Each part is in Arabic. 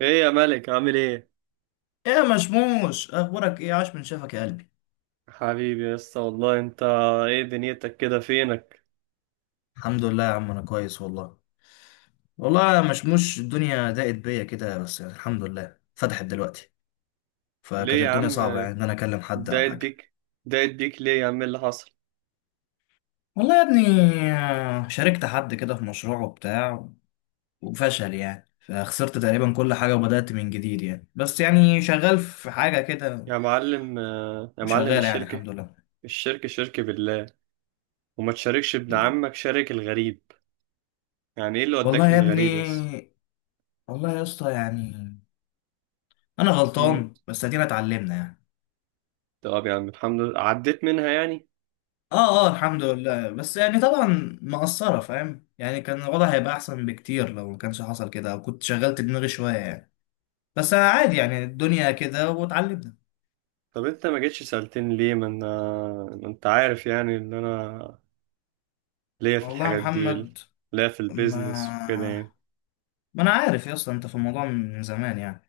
ايه يا ملك عامل ايه؟ ايه يا مشموش اخبارك ايه؟ عاش من شافك يا قلبي. حبيبي يا اسطى، والله انت. ايه دنيتك كده؟ فينك؟ الحمد لله يا عم انا كويس والله. والله يا مشموش الدنيا ضاقت بيا كده بس يعني الحمد لله فتحت دلوقتي. فكانت ليه يا الدنيا عم؟ صعبة يعني ان انا اكلم حد او دايت حاجة. بيك دايت بيك ليه يا عم؟ اللي حصل؟ والله يا ابني، شاركت حد كده في مشروع وبتاع وفشل يعني فخسرت تقريبا كل حاجة وبدأت من جديد يعني بس يعني شغال في حاجة كده. يا معلم وشغال يعني الشركة؟ الحمد لله. الشركة، شركة بالله؟ وما تشاركش ابن عمك، شارك الغريب؟ يعني ايه اللي والله وداك يا ابني، للغريب يا اسطى؟ والله يا اسطى يعني انا امم. غلطان بس ادينا اتعلمنا يعني. طب يا عم، الحمد لله عديت منها يعني. اه اه الحمد لله بس يعني طبعا مقصرة فاهم يعني كان الوضع هيبقى احسن بكتير لو ما كانش حصل كده او كنت شغلت دماغي شوية يعني. بس عادي يعني الدنيا كده واتعلمنا. طب انت ما جيتش سألتني ليه؟ ما انا، ما انت عارف يعني ان انا ليا في والله يا الحاجات دي محمد. ليا في ما البيزنس وكده يعني. ما انا عارف يا اسطى انت في الموضوع من زمان يعني.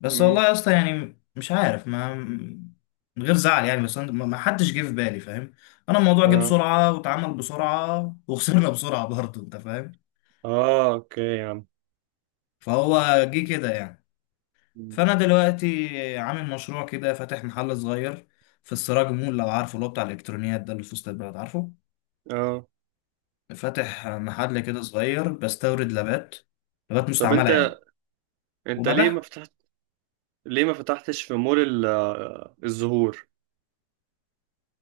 بس والله يا اسطى يعني مش عارف. ما من غير زعل يعني بس ما حدش جه في بالي فاهم. انا الموضوع جه امم. بسرعة واتعمل بسرعة وخسرنا بسرعة برضه انت فاهم. اه، اوكي يا عم. فهو جه كده يعني. مم. فانا دلوقتي عامل مشروع كده فاتح محل صغير في السراج مول لو عارفه، اللي هو بتاع الالكترونيات ده اللي في وسط البلد، عارفه؟ اه. فاتح محل كده صغير بستورد لابات، لابات طب مستعمله انت يعني، انت وببيعها. ليه ما فتحتش في مول الزهور؟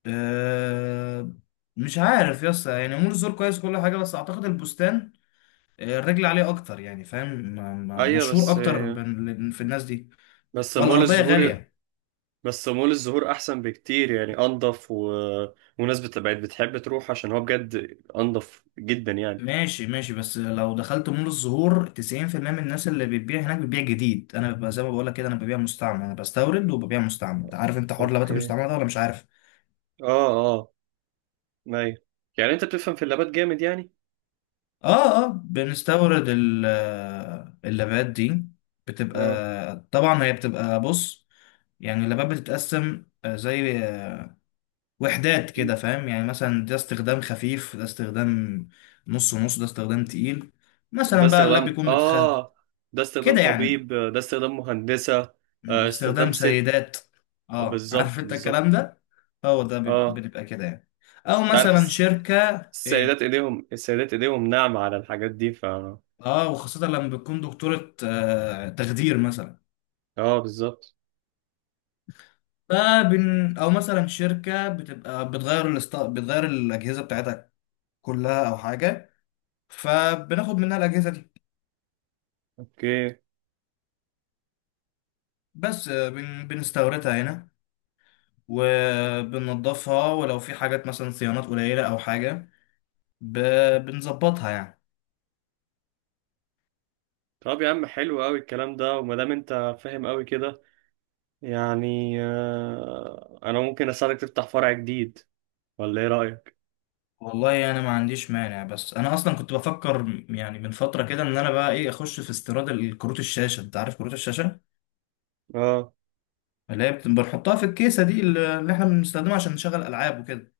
أه مش عارف يا اسطى يعني مول الزور كويس كل حاجه بس اعتقد البستان، الرجل عليه اكتر يعني فاهم. ايوه، مشهور اكتر في الناس دي. بس مول والارضيه الزهور غاليه. بس مول الزهور احسن بكتير، يعني انضف وناس بقت بتحب تروح، عشان هو بجد انضف جدا يعني. ماشي ماشي بس لو دخلت مول الزهور 90% من الناس اللي بتبيع هناك بتبيع جديد. انا ببقى زي ما بقول لك كده انا ببيع مستعمل، انا بستورد وببيع مستعمل. انت عارف انت حوار اللبات اوكي. المستعمله ده ولا مش عارف؟ اه، اه. ايوه. يعني انت بتفهم في اللابات جامد يعني. اه اه بنستورد اللبات دي بتبقى، اه. طبعا هي بتبقى، بص، يعني اللبات بتتقسم آه، زي آه، وحدات مم. كده فاهم. يعني مثلا ده استخدام خفيف، ده استخدام نص نص، ده استخدام تقيل. ده مثلا بقى اللاب استخدام بيكون متخ اه ده استخدام كده طبيب، يعني. ده استخدام مهندسة، استخدام استخدام ست. سيدات. اه عارف بالظبط، انت الكلام بالظبط. ده. هو ده اه، بنبقى كده يعني، او انت عارف مثلا شركة. السيدات ايه ايديهم السيدات ايديهم ناعمة على الحاجات دي اه وخاصة لما بتكون دكتورة آه تخدير مثلا. اه، بالظبط. فبن او مثلا شركة بتبقى بتغير الاجهزة بتاعتها كلها او حاجة، فبناخد منها الاجهزة دي. اوكي. بس بنستوردها هنا وبننضفها، ولو في حاجات مثلا صيانات قليلة او حاجة ب... بنظبطها يعني. طب يا عم، حلو قوي الكلام ده، وما دام انت فاهم قوي كده، يعني انا ممكن اساعدك تفتح فرع جديد، ولا ايه رأيك؟ والله انا ما عنديش مانع بس انا اصلا كنت بفكر يعني من فتره كده ان انا بقى ايه اخش في استيراد كروت الشاشه. انت عارف كروت الشاشه اه. اللي هي بنحطها في الكيسه دي اللي احنا بنستخدمها عشان نشغل العاب وكده،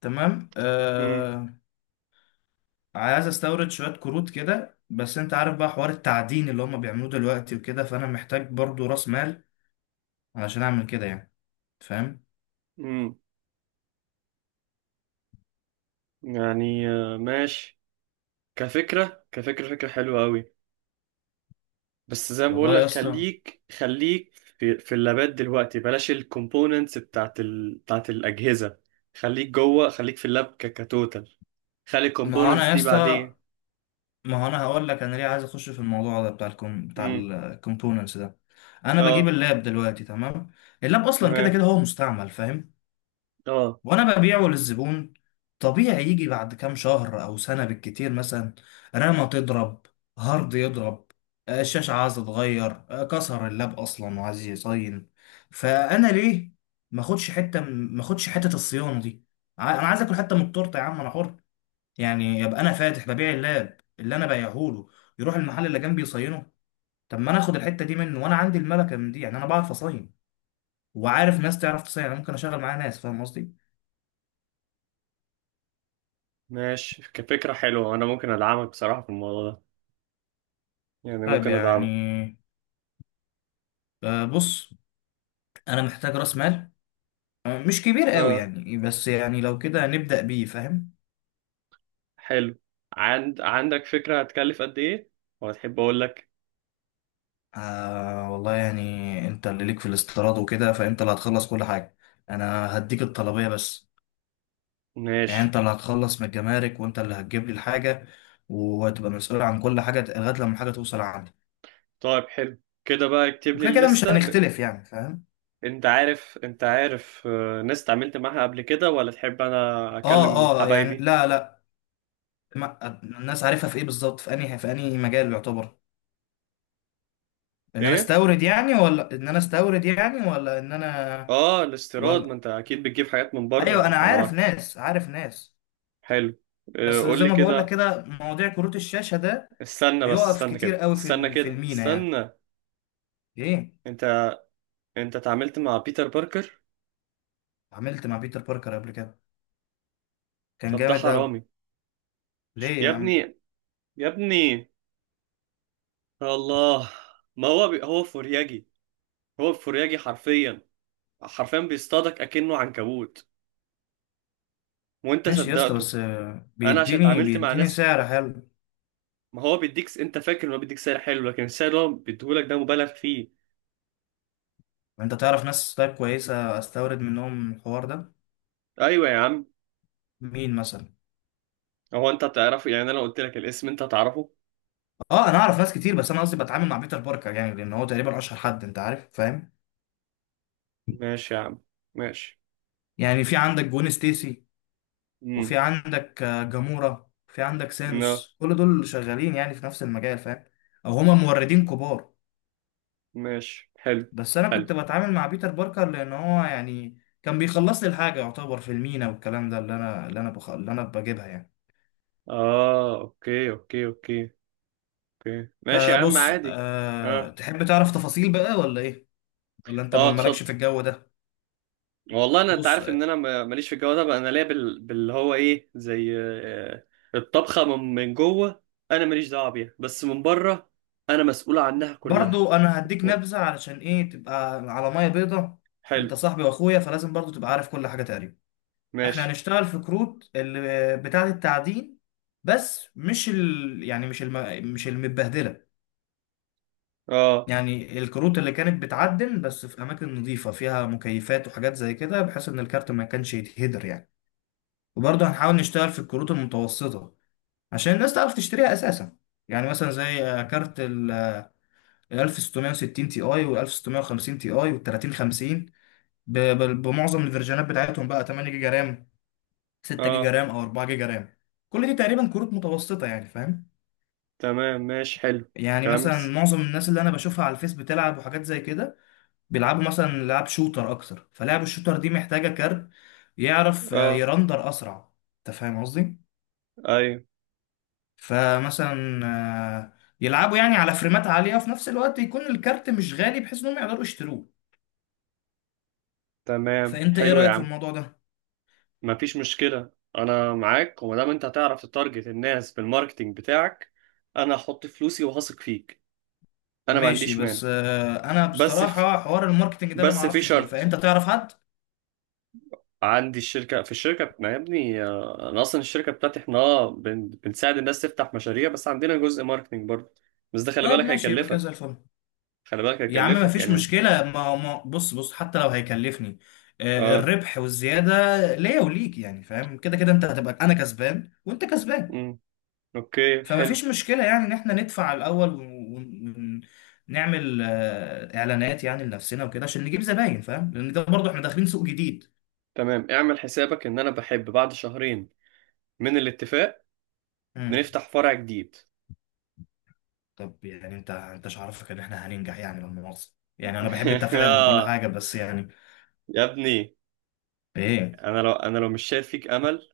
تمام؟ امم. آه عايز استورد شويه كروت كده بس انت عارف بقى حوار التعدين اللي هم بيعملوه دلوقتي وكده، فانا محتاج برضو راس مال علشان اعمل كده يعني، فاهم؟ امم. يعني ماشي. كفكرة فكرة حلوة قوي. بس زي ما بقول والله لك، يا اسطى، خليك في اللابات دلوقتي، بلاش الكومبوننتس بتاعت الأجهزة. خليك جوه، خليك في اللاب كتوتال. خلي ما هو الكومبوننتس انا يا دي اسطى، بعدين. ما هو انا هقول لك انا ليه عايز اخش في الموضوع ده بتاع بتاع امم. الكومبوننتس ده. انا بجيب اه. اللاب دلوقتي تمام، اللاب اصلا كده تمام. كده هو مستعمل فاهم، اه. وانا ببيعه للزبون. طبيعي يجي بعد كام شهر او سنة بالكتير مثلا رامة تضرب، هارد يضرب، آه، الشاشة عايزة تتغير، آه، كسر اللاب اصلا وعايز يصين. فانا ليه ما اخدش حتة الصيانة دي؟ انا عايز اكل حتة من التورتة يا عم، انا حر يعني. يبقى انا فاتح ببيع اللاب اللي انا بايعهوله، يروح المحل اللي جنبي يصينه؟ طب ما انا اخد الحته دي منه وانا عندي الملكه من دي يعني. انا بعرف اصين وعارف ناس تعرف تصين، انا ممكن اشغل معاها ناس، فاهم قصدي؟ ماشي، كفكرة حلوة. انا ممكن ادعمك بصراحة في الموضوع ده. يعني طيب ممكن يعني، ادعمك. بص، انا محتاج راس مال، آه، مش كبير قوي اه، يعني بس يعني لو كده نبدا بيه، فاهم؟ حلو. عندك فكرة هتكلف قد ايه؟ وهتحب اقول لك؟ آه والله يعني انت اللي ليك في الاستيراد وكده فانت اللي هتخلص كل حاجه، انا هديك الطلبيه بس. يعني ماشي. انت اللي هتخلص من الجمارك وانت اللي هتجيب لي الحاجه وهتبقى مسؤول عن كل حاجه لغايه لما الحاجه توصل عندي. طيب حلو كده بقى، اكتب لي وكده كده مش الليستة. هنختلف يعني فاهم. انت عارف ناس اتعاملت معاها قبل كده، ولا تحب انا اه اكلم اه يعني حبايبي؟ لا لا، ما الناس عارفها في ايه بالظبط، في انهي، في انهي مجال يعتبر ان انا ايه. استورد يعني، ولا ان انا استورد يعني، ولا ان انا اه. الاستيراد، ما ولا. انت اكيد بتجيب حاجات من ايوه بره، انا انا عارف معاك. ناس، عارف ناس. حلو. بس قول زي لي ما بقول لك كده. كده مواضيع كروت الشاشه ده استنى بس، بيقف استنى كتير كده، قوي في استنى في كده، المينا يعني. استنى. ايه انت انت اتعاملت مع بيتر باركر؟ عملت مع بيتر باركر قبل كده، كان طب ده جامد قوي. حرامي. ليه يا يا عم؟ ابني، يا ابني، يا الله. ما هو هو فورياجي. هو فورياجي حرفيا. حرفيا بيصطادك اكنه عنكبوت. وانت ماشي يا اسطى صدقته. بس آه، انا عشان بيديني اتعاملت مع بيديني ناس. سعر حلو. ما هو بيديك، انت فاكر انه بيديك سعر حلو، لكن السعر اللي هو بيديهولك ده مبالغ فيه. انت تعرف ناس طيب كويسه استورد منهم الحوار ده؟ ايوه يا عم. مين مثلا؟ هو انت هتعرفه؟ يعني انا لو قلت لك الاسم انت هتعرفه. اه انا اعرف ناس كتير بس انا قصدي بتعامل مع بيتر باركر يعني لان هو تقريبا اشهر حد، انت عارف فاهم. ماشي يا عم. ماشي. يعني في عندك جون ستيسي، وفي امم. عندك آه، جامورا، في عندك لا. سانوس، كل دول شغالين يعني في نفس المجال فاهم، او هما موردين كبار. ماشي، حلو. بس انا حلو. كنت بتعامل مع بيتر باركر لان هو يعني كان بيخلص لي الحاجه يعتبر في المينا والكلام ده اللي انا، اللي انا بجيبها يعني. اه، اوكي، اوكي، اوكي. اوكي، ماشي يا عم، فبص عادي. أه اه، تحب تعرف تفاصيل بقى ولا ايه؟ ولا انت اه. مالكش في اتفضل. الجو ده؟ والله انا، انت بص عارف ان آه، انا ماليش في الجو ده بقى. انا ليا باللي هو ايه، زي الطبخه من جوه. انا ماليش دعوه بيها، بس من بره انا مسؤول عنها كلها. برضو انا هديك و- نبذة علشان ايه تبقى على مية بيضة. حلو. انت صاحبي واخويا فلازم برضو تبقى عارف كل حاجة تقريبا. احنا ماشي. هنشتغل في كروت اللي بتاعة التعدين بس مش ال... يعني مش الم... مش المتبهدلة. اه. يعني الكروت اللي كانت بتعدن بس في اماكن نظيفة فيها مكيفات وحاجات زي كده بحيث ان الكارت ما كانش يتهدر يعني. وبرضه هنحاول نشتغل في الكروت المتوسطة عشان الناس تعرف تشتريها اساسا. يعني مثلا زي كارت ال 1660 تي اي وال 1650 تي اي وال 3050، بمعظم الفيرجنات بتاعتهم بقى 8 جيجا رام، 6 جيجا اه. رام، او 4 جيجا رام. كل دي تقريبا كروت متوسطه يعني فاهم. تمام. ماشي حلو. يعني مثلا كمس. معظم الناس اللي انا بشوفها على الفيس بتلعب وحاجات زي كده بيلعبوا مثلا لعب شوتر اكتر، فلعب الشوتر دي محتاجه كارت يعرف آه، اه. يرندر اسرع، انت فاهم قصدي. ايوه. فمثلا آه، يلعبوا يعني على فريمات عالية في نفس الوقت يكون الكارت مش غالي بحيث انهم يقدروا يشتروه. تمام، فانت ايه حلو يا رأيك في عم. الموضوع ده؟ مفيش مشكلة. انا معاك، وما دام انت هتعرف تتارجت الناس بالماركتينج بتاعك، انا هحط فلوسي وهثق فيك. انا ما ماشي عنديش مانع. بس آه، انا بس في بصراحة حوار الماركتنج ده انا ما بس في اعرفش فيه، فانت شرط. تعرف حد؟ عندي الشركة، في الشركة، ما يا ابني، انا اصلا الشركة بتاعتي، احنا بنساعد الناس تفتح مشاريع، بس عندنا جزء ماركتينج برضه. بس ده، خلي طيب بالك ماشي يبقى كده زي هيكلفك. الفل. خلي بالك يا عم ما هيكلفك فيش يعني. مشكلة، ما ما بص بص حتى لو هيكلفني، آه، اه. الربح والزيادة ليا وليك يعني فاهم. كده كده انت هتبقى انا كسبان وانت كسبان. امم. اوكي، فما حلو. فيش مشكلة يعني ان احنا ندفع الاول ونعمل آه، اعلانات يعني لنفسنا وكده عشان نجيب زباين، فاهم، لان ده برضه احنا داخلين سوق جديد. تمام، اعمل حسابك ان انا بحب بعد شهرين من الاتفاق مم. بنفتح فرع جديد. طب يعني انت، انت مش عارفك ان احنا هننجح يعني، لما مؤاخذة. يعني انا بحب التفاؤل وكل آه، حاجة بس يعني. يا ابني. ايه؟ انا لو مش شايف فيك امل،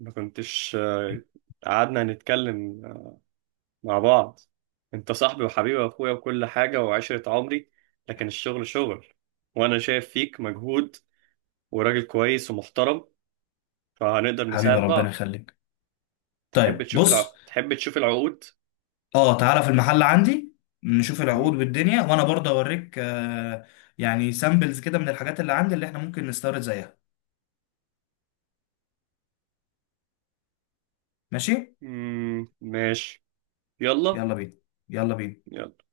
ما كنتش قعدنا نتكلم مع بعض. انت صاحبي وحبيبي واخويا وكل حاجة وعشرة عمري، لكن الشغل شغل. وانا شايف فيك مجهود، وراجل كويس ومحترم، فهنقدر حبيبي نساعد ربنا بعض. يخليك. طيب بص، تحب تشوف العقود؟ اه تعالى في المحل عندي نشوف مم. العقود والدنيا، وانا برضه اوريك آه، يعني سامبلز كده من الحاجات اللي عندي اللي احنا ممكن نستورد زيها. ماشي، مم، ماشي. يلا. يلا بينا، يلا بينا. يلا.